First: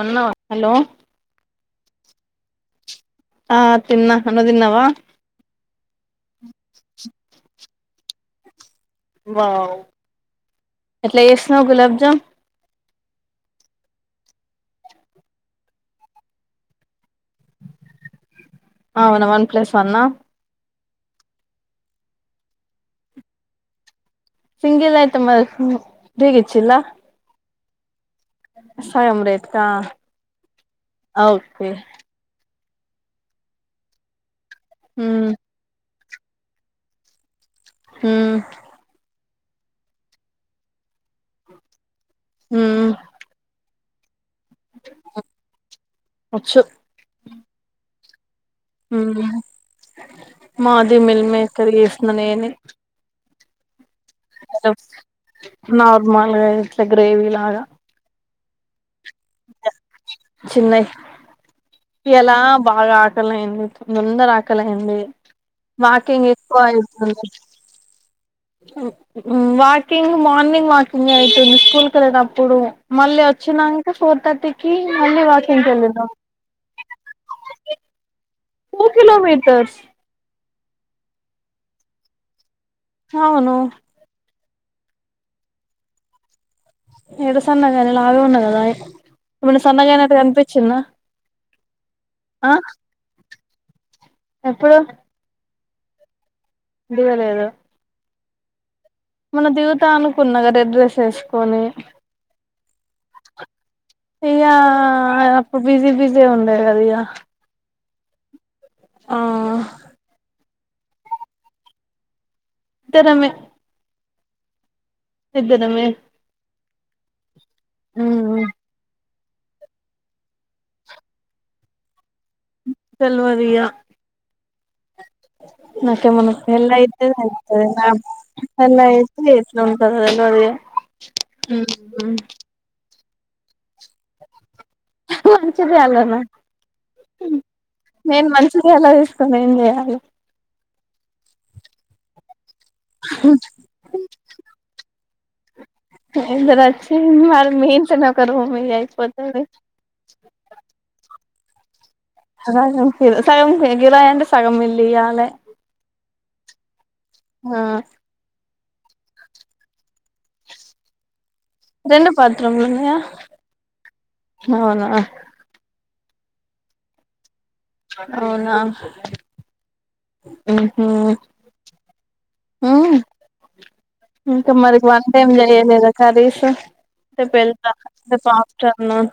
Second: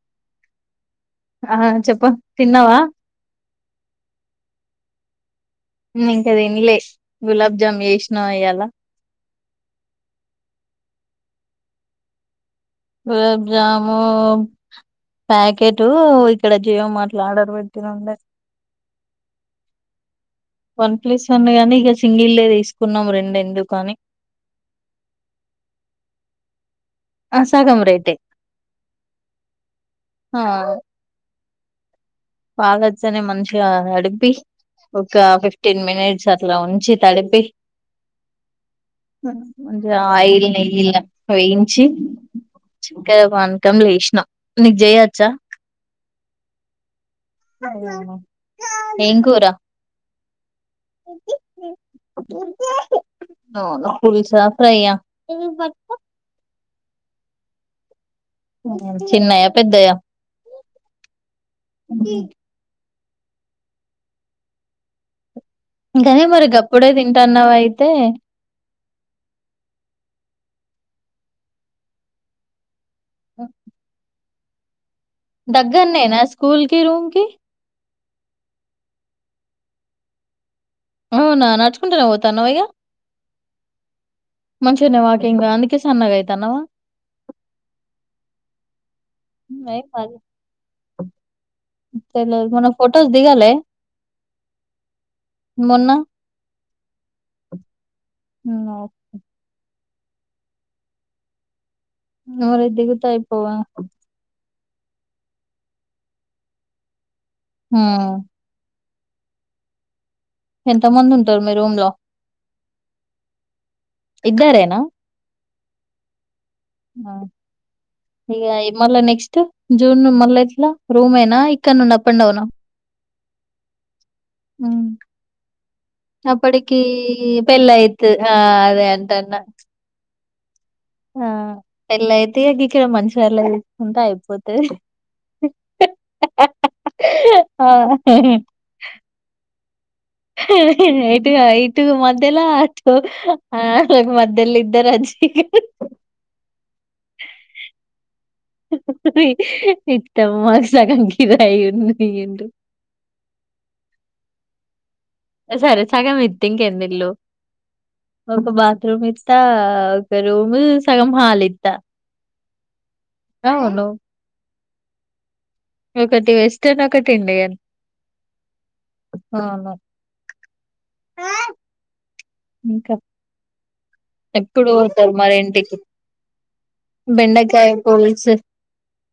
ఉన్నా హలో ఆ చెప్పు తిన్నావా ఆ తిన్నా నువ్వు తిన్నావా హు ఇంకా తినలే గులాబ్జామ్ చేస్ నువ్వోయలా వావ్ ఎట్ల చేసినావ్ గులాబ్ జామ్ గులాబ్ జాము ప్యాకెటు ఇక్కడ జియో మాట్ల ఆర్డర్ పెట్టిన అవునా one plus one one plus one గానీ ఇక సింగిలే తీసుకున్నాం రెండు ఎందుకని సింగిల్ అయితే మరి ఫ్రీగ్ ఇచ్చిందా సగం రేటే సగం రేట్ ఆ ఆవును [unintelligible] పాలొచ్చనే మంచిగా అడిపి ఒక ఉమ్ ఫిఫ్టీన్ మినిట్ చట్లా ఉంచి తడిపి హు హు ఆయిలీ నీల్గా వేయించి ఉమ్ చక్కగా పానకంల ఎషి న నీకు జేయచ్చా వచ్చు అవునా ఉమ్ ఎంకూరా మాది మిల్ మేకర్ చేసిన నేనే అవును పులుస ఫ్రైయా గ్రేవిలాగా ఓ చిన్నయా పెద్దయా చిన్నవి ఎలా బాగా ఆ ఆకలి అయంది తొందర ఆకలియింది ఇంకానే మరి గప్పుడే తింటన్నావ అయితే వాకింగ్ మార్నింగ్ వాకింగ్ అయితుంది స్కూల్ క వెళ్ళినప్పుడు మళ్ళీ వచ్చినాక ఫోర్ థర్టీకి మళ్ళీ వాకింగ్ కి వెళ్ళినాం దగ్గరనేేనా స్కూల్ కి రూమ్ కి టూ కిలోమీటర్స్ అవునా నడుచుకుంటనే పోతానవ ఇగ అవునూ మంచిగనే వాకింగు అందుకనే సన్నగ అయితానవా ఎడ సన్నగైన లావే ఉన్న గదా ఇప్పుడు సన్నగ అయినట్టు కనిపించిన్నా తెలీదు ఆ మొన్న ఫొటోస్ దిగాలే ఎప్పుడు మొన్నా దిగలేదు నోవ్ త్తా అనుకున్న గ రెడ్ డ్రస్ వేసుకొని నూరైయి దిగుతాయిపోవ ఇగా అప్పుడు బిజి బిజి ఉండే గద ఇగ హా ఆ ఎంత మంది ఉంటరు మీ రూమ్ లో ఇద్దరమే ఇద్దరేనా ఇద్దరమే ఆ ఇగా ఇ మళ్ళ నెక్స్ ట్ జూన్ మళ్ళ ఎట్లా రూమేనా ఇక్కడి నుండి అప్ అండ్ డౌనా తెల్వదిగా ఉమ్ నాకు ఏమన్నా పెళ్లి అయితే తెలుస్తది నాక్ పెళ్ళయితు ఆ పెళ్లయితే ఎట్లుంటదో తెల్ స్తది హ పెళ్లయితే గిక్కడ మంచి పెళ్లి చేసుకుంటే అయిపోద్ మంచిది అలోనా ఆ నేను మంచిదె ఎలో చేస్తా ఏం చేయాల ఇటు కాదు ఇటు మధ్యల ఆ మాద్దలు ఇద్దర అంచి ఇద్దరు వచ్చి మరి మీ ఇంట్లోనే ఒక రూమ్ ఇయ్యి అయిపోతది ఇద్ద మాకుసకం ఇదయి యున్ను అలగా అనిపియాలే సగం కే గిలాయి అంటే సగం మిలియా సరే సగం ఇ తిం ఎందుల్ హా ఒక బాత్రూమ్ ఇస్తా ఒక రూమ్ సగం హాల్ ఇ రెండు బాత్రూంలో ఉన్నాయా అవును. అవునా ఒకటి వెస్టర్న్ ఒకటి ఇండియన్ అవునా అవును. ఓహా ఇంకా ఇంకా ఎప్పుడు మరి పోతారు వన్టైం మరి ఇంటికి? చేయలేదా కర్రీసు రేపు బెండకాయ వెళ్తా రేపు పులుసు. ఆఫ్టర్నూన్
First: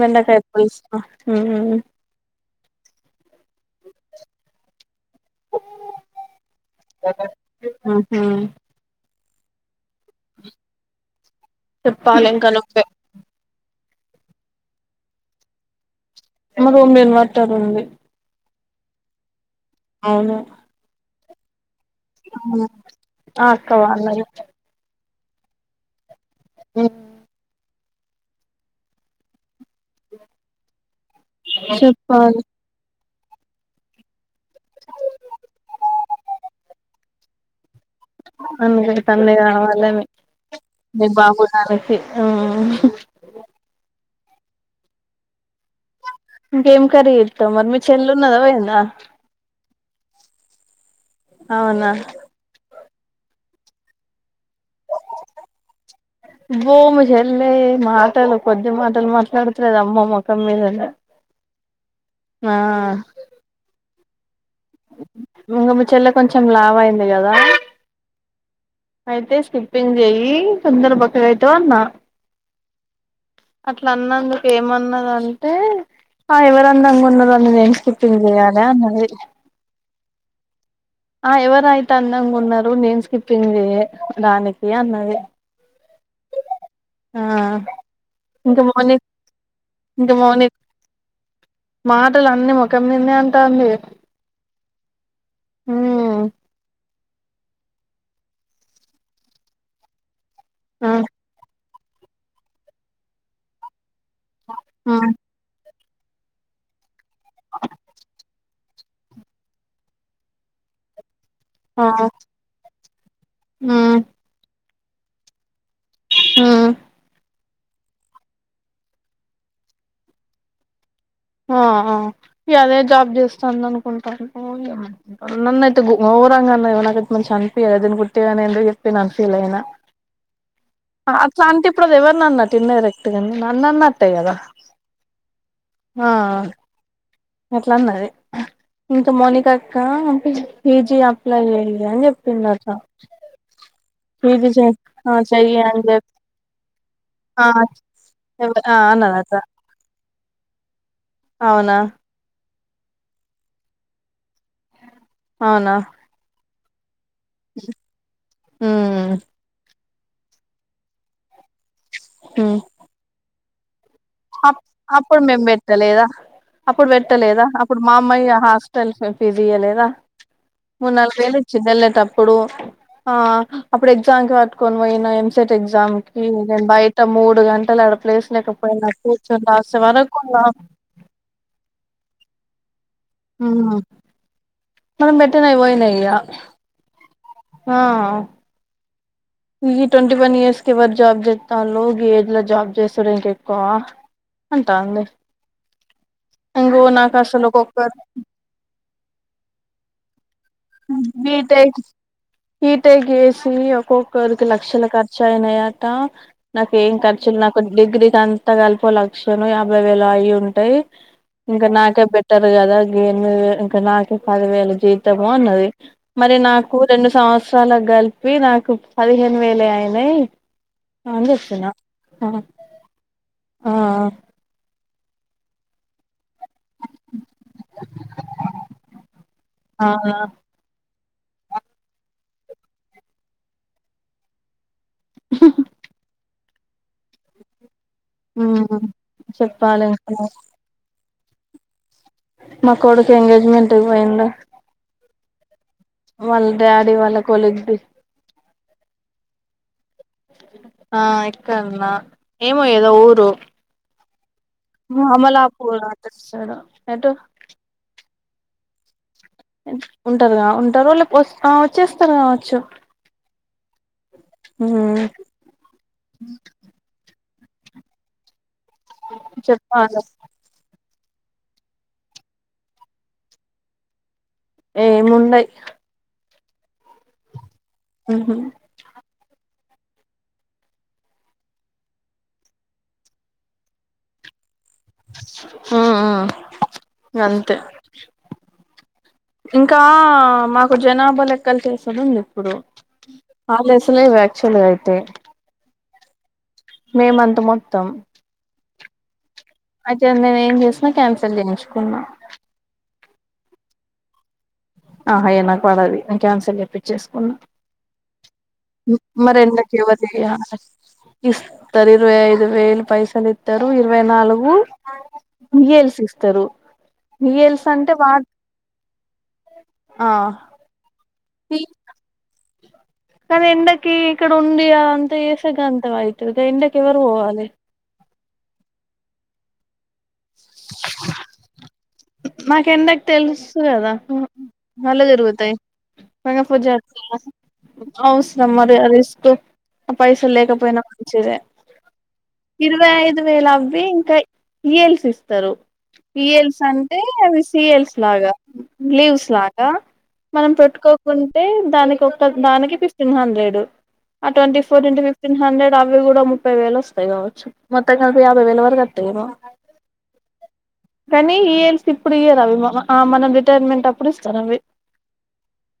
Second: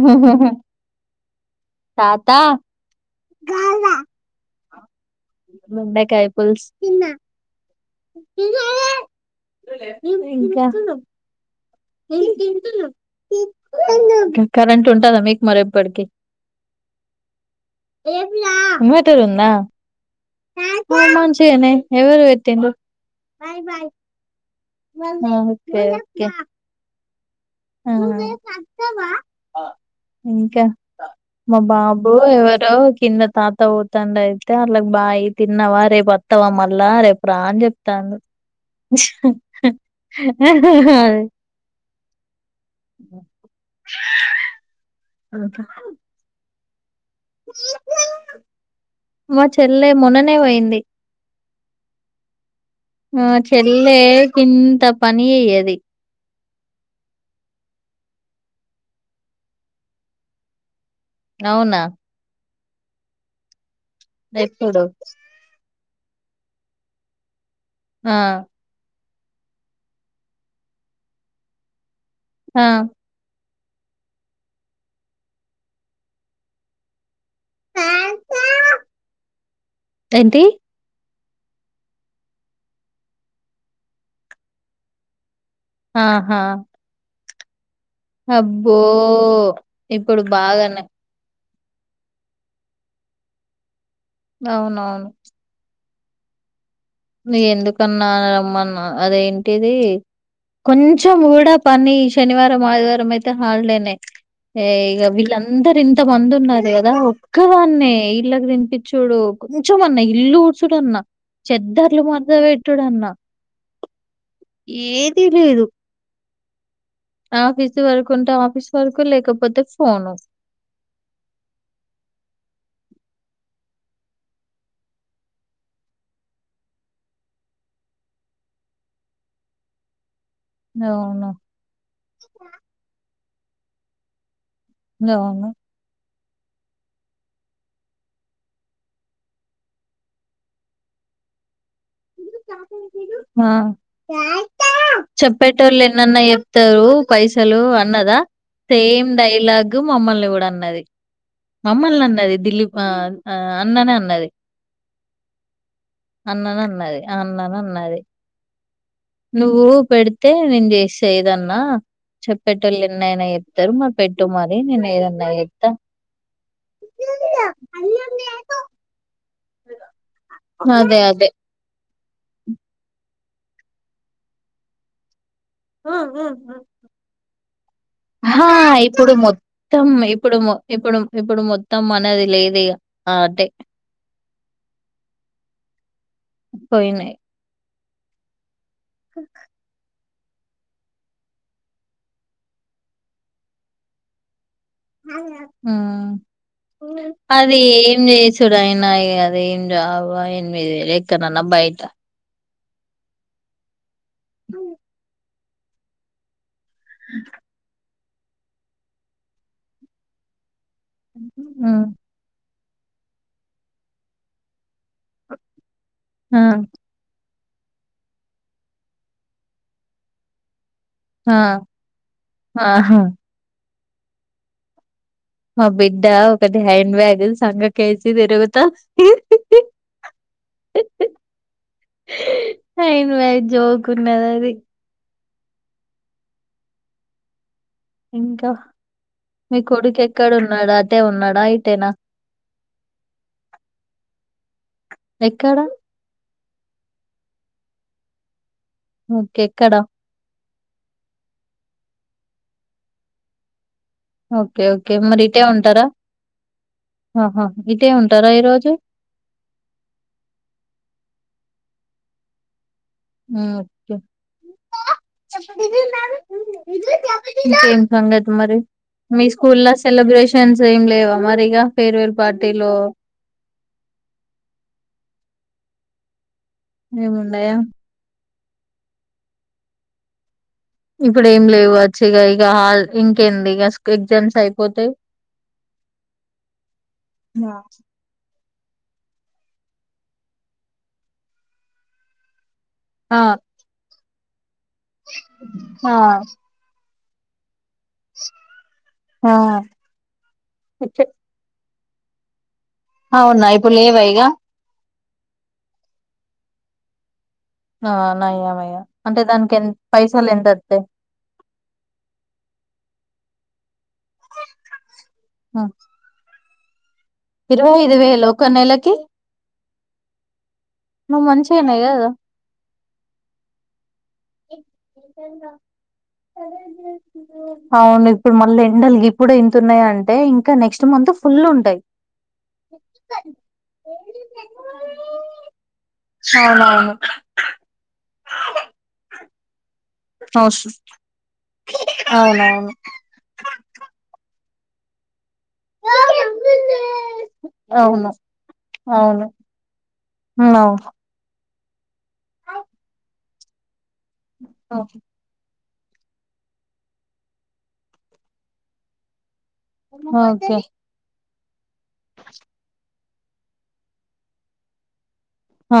బెండకాయ పులుసు ఉమ్ తాత కాళ్ళ బెండకాయ పులుసు తిన్న ఉమ్ హమ్ దు లే నువ్వు ఇంకా చెప్పాలి ఇంక నువ్వు కరెంట్ ఉంటదా మీకు మరెప్పటికీ రూమ్ ఇన్వర్టర్ ఉంది ఇన్వర్టర్ ఉందా అవును మంచిదేనే ఆక్కవా ఆ ఓకే ఓకే ఊ హమ్ ఇంకా మా బాబు చెప్పాలి. ఎవరో కింద తాత పోతాండు అర్లకి బాయి తిన్నవా రేపు పత్తవా మళ్ళా ప్రాజ తను అందుకే తనది కావాలని హా హా ఆహా హమ్ బూ [unintelligible] గేమ్ కర్రీ [unintelligible] మరి మీ చెల్లి ఉన్నద పోయిందా మా చెల్లె మొన్ననే [inaudible] అవునా మా చెల్లె ఇంత పని అయ్యది బోమి చెల్లె మాటలు కొద్ది మాటలు మాట్లాడతలేదు అమ్మ మొఖం మీదనే అవునా ఆ ఏప్పుడు చెల్ల కొంచెం లావు అయింది కదా ఆ అయితే స్కిప్పింగ్ చేయి తొందర బక్కగా అయితావ్ అన్న ఆ అట్లా అన్నందుకు ఏమన్నద అంటే ఆ ఎవరందంగా ఉన్నారని నేను స్కిప్పింగ్ చేయాలి అన్నది ఏంటి ఆ ఎవరయితే అందంగా ఉన్నారు నేను స్కిప్పింగ్ చేయడానికి అన్నది ఆహా ఆ ఇంకా అబ్బో మౌని ఇంకా ఇప్పుడు మౌని బాగానే మాటలు అన్ని ముఖం మీదనే అంటాంది అవునవును హమ్ ఎందుకన్నా రమ్మన్నా అదేంటిది ఆ కొంచం గూడ పని శనివారం ఆదివారం అయితే హాలిడే ఏ ఇగా ఆ వీళ్ళందరూ ఇంత మంది ఉన్నారు కదా ఒక్కదాన్నే ఇళ్ళకి తినిపించుడు కొంచెం అన్న ఇల్లు కూడ్చుడు అన్న చె ఆ మడత పెట్టుడు అన్న ఏది లేదు మ్మ్ ఆఫీస్ వరకు ఉంటే ఆఫీస్ వరకు లేకపోతే ఫోను ఆ అదే జాబ్ చేస్తాంది అనుకుంటాను ఏమో నన్ను అయితే గోరంగాన్నా నాకతే మంచి చనిపిచాలదని గుట్టిగానిందుకు చెప్పి న ఫీల్ అయినా అవును అట్లా అంటే ఇప్పుడు అది ఎవరీ అన్నట్టు ఇండైరెక్ట్ నాను అన్నటేకథ [unintelligible] ఆ అట్లాన్నది ఇంకా మోనికా అక్క ఈజీ అప్లై అయ్యి పీజీ చెయ్ ఆ చెయ్యి చెప్పేటోళ్లు అని చెప్ ఎన్నన్నా చెప్తారు ఆ పైసలు అన్నదా ఆ సేమ్ అన్నదట డైలాగ్ మమ్మల్ని కూడా అన్నది అవునా మమ్మల్ని అన్నది దిలీప్ అన్ననే అన్నది అవునా అన్నద దె అ అన్నాను ఉన్నది. మ్మ్ నువ్వు పెడితే నేను చేసే ఏదన్నా మ్మ్ చెప్పేట వాళ్ళ ఎన్నయన తరుమ అప్పుడు మేం పెట్టలేదా, అప్పుడు పెట్టలేదా అప్పుడు మా అమ్మాయి హాస్టల్ తియలేదా మూడు అదే నాలుగు అదే వేలు ఇచ్చిందిల్లే తప్పు ఇప్పుడు ఆ అప్పుడు ఎగ్జామ్ క కట్టుకొని పోయిన ఎ టెట్ ఎగ్జామ్ కి నేను బయట మూడు గంటలు ఆడ ప్లేస్ హా లేకపోయినా ఇప్పుడు కూర్చొని రాసే మొత్తం వరకు ఇప్పుడు నా ఇప్పుడు ఇప్పుడు మొత్తం అనది లేదె. ఆ అటె ఉమ్ మనం బెట్టనయి పోయినయి ఇంక పోయినాయి ఆ ఈ ట్వంటీ వన్ ఇయర్స్ క వర జాబ్ చేస్తాలో, ఏజ్ లో జాబ్ చేస్తాడా ఇంక ఎక్కువ. అంటాంది ఇంగో నాకు అసలు అది ఒక్కొక్కరు ఏం చేసడు అయనా అదేం జాబో ఇక ద ఎక్కన్నాన్న బయిత హీట గేసి ఒకక్క ఒక్కోలకి లక్షల ఖర్చు అయినాయి అట నాకేం ఖర్చులు నా కొం డిగ్రీ ఇది అంత కలిపి ఓ లక్షనో, యాభై వేలో అయి ఉంటాయి. ఇంకా ఉమ్. నాకే బెటర్ కదా గివి ఎనిమిది వేలు ఇంకా నాకె పదివేల జీతం. మో అన్నది మరి ఆ, నాకు రెండు సంసవ్ అలా కలిపి నాకు పదిహేను వేలే అయినై. ఆ ఆహా ఆ ఆ మా బిడ్డ పెద్ద హ్యాండ్ బ్యాగులు సంక కేసి తిరుగుత ఉంది. ఆ అవునా హ్యాండ్ బ్యాగ్ జోకు ఉన్నది అది ఉహు హ్ ఇంకా ఉమ్ మీ చెప్పాలి కొడుకు ఇంకా ఎక్కడన్నాడు అద్ అటే ఉన్నాడా ఇటేన మా కొడుకు ఎంగేజ్మెంట్ కు పోయిండు ఎక్కడ వాళ్ళ డాడీ వాళ్ళ కొలీగ్ ది ఓకే ఎక్కడా ఆ ఎక్కడన ఏమో ఏదో ఊరు ఓకే ఓకే మరి ఇటే అమలాపూర్ ఉంటారా అటు సైడ్ ఎటు ఆహా ఇటే ఉమ్ ఉంటారా ఈ రోజు ఉంటారు గావ ఉంటారో లే పో ఆ వచ్చేస్తారు కావచ్చు ఉమ్ ఒక్కే ఉమ్ ఇంకేం సంగతి మరి మీ స్కూల్ ల చెప్పాలి సెలబ్రేషన్స్ ఏం లేవ తమరిగ ఫేర్వెల్ పార్టీలో ఏముండై ఏముండయ ఉహు ఇప్పుడ ఏం లేవచ్చు ఇక ఇక హాల్ ఇంకేంది ఇక ఎగ్జామ్స్ అయిపో ఉ ఉ ఆ! అంతే ఇంకా మాకు జనాభా లెక్కలు చేసుడుంది ఇప్పుడు ఆ! ఆగస్టు పులే వ్యా చల అయితే ఆ మేమంత మొత్తం ఆ! అయితే మేం ఏం చేసిన కన్సల్ చేయించి కున్నా అవునా ఇప్పుడు లేవా ఇగా ఆహా ఏం నాకు పడది నేను క్యాన్సల్ చెప్పించేసుకున్నా ఆ నయం మరింతకీ ఎవరికి వస్తాయి తెలియదా ఇరువై ఐదు వేలు పైసలు ఇ ఇరవై నాలుగు ఉమ్. ఈయల్సి ఇస్తరు ఇరవై ఐదు వేలు ఒక నెలకి ఆ నువ్ మంచిగున్నై కదా కానీ ఎండ కి కీ ఇక్కడ ఉందిగా అంత చేసాగా అంత వైట్ ఎండకి ఎవరు పోవాలి అవును ఇప్పుడు మళ్ళీ ఎండల్ గిప్పుడే ఇంతున్నయ్ అన్ అంటే ఇంకా నెక్స్ట్ మంత్ ఫుల్లు ఉంటయ్ నాకు ఎండకు తెలుసు కదా కళ్ళు తిరుగుతయి అవునవును అవసరమా రిస్క్ ఆ పైసల్ అవస- లేకపోయినా మంచిదే అవునవును ఇరవై ఐదు వేలు అవ్వి ఇంకా ఈయల్స్ ఇస్తరు ఈయల్స్ అన్ టే అవి సీయల్స్ అవును లాగా అవును లీవ్స్ లాగా మనం ఉమ్, పెట్టుకోకున్ అంటే దానికి ఒక్క దానికి ఫిఫ్టీన్ హండ్రెడ్ ఆ ట్వంటి ఫోర్ అవును ఇంటూ ఫిఫ్టీన్ హండ్రెడ్ అవి కూడా ముప్పై వేలు వస్తయ్ కావచ్చు మొత్తం కలిపి యాభై వేల వరకు అత్తయ్ ఏమో ఓకే ఎన్ని ఈయల్స్ ఇప్పుడియ్యరవి మమ ఆ మనం రిటైర్మెంట్ అప్పుడు ఇస్తరవి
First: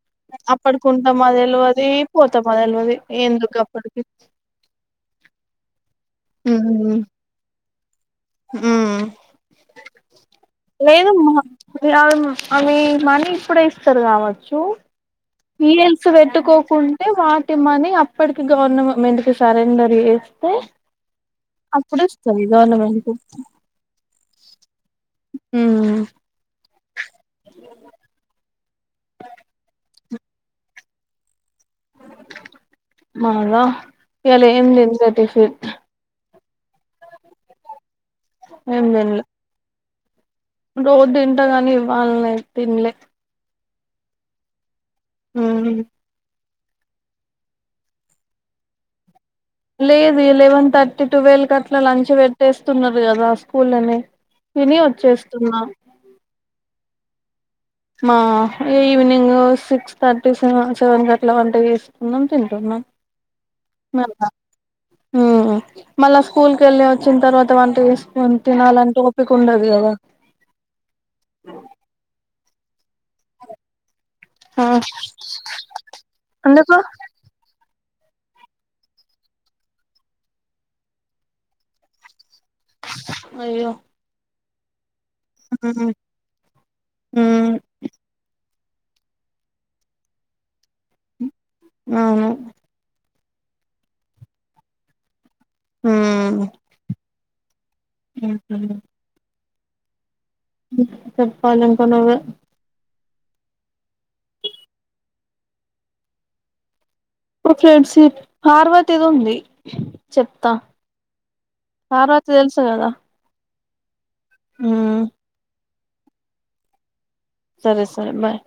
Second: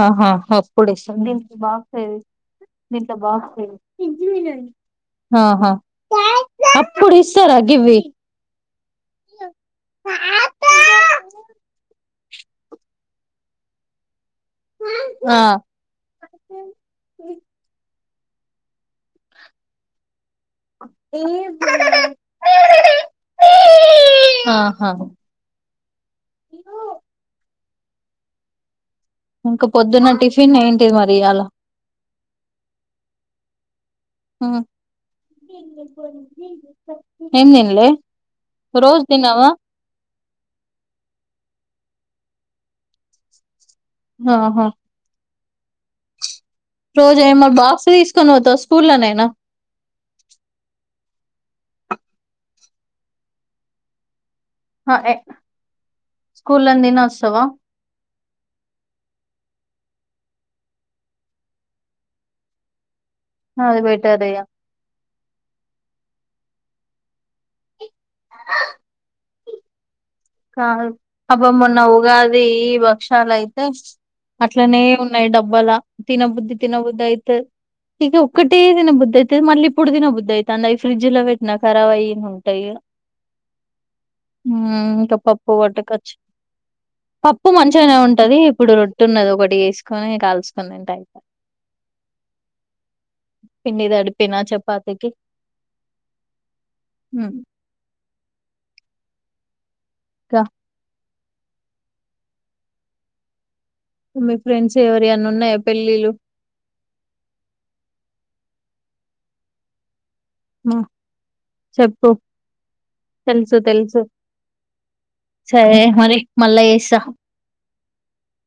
ఆ హా అప్పుడు ఇస్తది తెల్వది పోతామా తెల్వది బాగా ఎందుకు అప్పటికి ఆ హా ఉహు గివ్వి ఊ లేదు మా అవి మనీ ఇప్పుడే ఇస్తరు కావ చు ఆ మీల్స్ పెట్టుకోకుంటే వాటిమని అ ఇప్పటికి గవర్నమెంట్ కి సరెండర్ ఏసి అప్పుడు వస్తది గవర్నమెంట్ ఉమ్ ఆహా ఇయ్య ఇంకా పొద్దున్న టిఫిన్ ఏంటి మరి అలా మాల ఇవాళ ఏం తీన్లే టిఫిన్ ఏం తినలే ఒక ఏం రోజు తినలే తినవా రోజు తింట కాని ఇవాళ్లే తినలే ఆహా ఉహు రోజు ఏమో బాక్స్ తీసుకొని పోతావా స్కూల్లోనైనా లేదే లెవెన్ థర్టీ ట్వీలివ్ కు అట్లా లంచ్ పెట్టేస్తున్నారు కదా స్కూల్ లనే ఆ ఏ స్కూల్ లో నే తిని వస్ తావా మా ఈవినింగ్ సిక్స్ థర్టీ సెవెన్ కట్లా వంట చేసుకుందం తింటున్నాం అది బెటర్ మల్లా ఇగ ఆ మల్లా స్కూల్ క వెళ్ళి వచ్చిన తర్వాత వంట తీసుకొని తినాలంటే ఓపిక ఉండదు కదా కా అబ్బ మొన్న ఉగాది వ క్షాలు అయితే ఆ అట్లనే ఉన్నాయి డబ్బాల తినబుద్ధి ఎందుకు తినబుద్ధి అయితే ఇక ఒకటే తిన బుద్ి అయితే మళ్ళ ఇప్పుడు తిన బుద్ి అవుతుంది ఇ ఫ్రిడ్జ్ లో పెట్టినాక ఖరబ్ అయిన అయ్యో ఆమ్ పప్పు ఉమ్ వటుకొచ్చి ఉమ్ పప్పు మంచిగానే ఉంటది ఇప్పుడు రొట్ట ఉన్నది ఒకటి తీసుకొని కాల్సు న్నంట ఇక అవును పిండి తడిపిన చపాాతిీకి హ ఉమ్, ఉ ఇంకా చెప్పాలి ఇంకా నువ్వే మీ ఫ్రెండ్స్ ఎవరి అన్న ఉన్నాయా పెళ్ళిలు ఫ్రెండ్స్ప్ పార్వతీ ది ఉంది చెప్తా ఉమ్, పార్వతీ తెలుసు కదా తెల్సు ఆ సరే మరి మల్ల చేస్తా సరే సరే బాయ్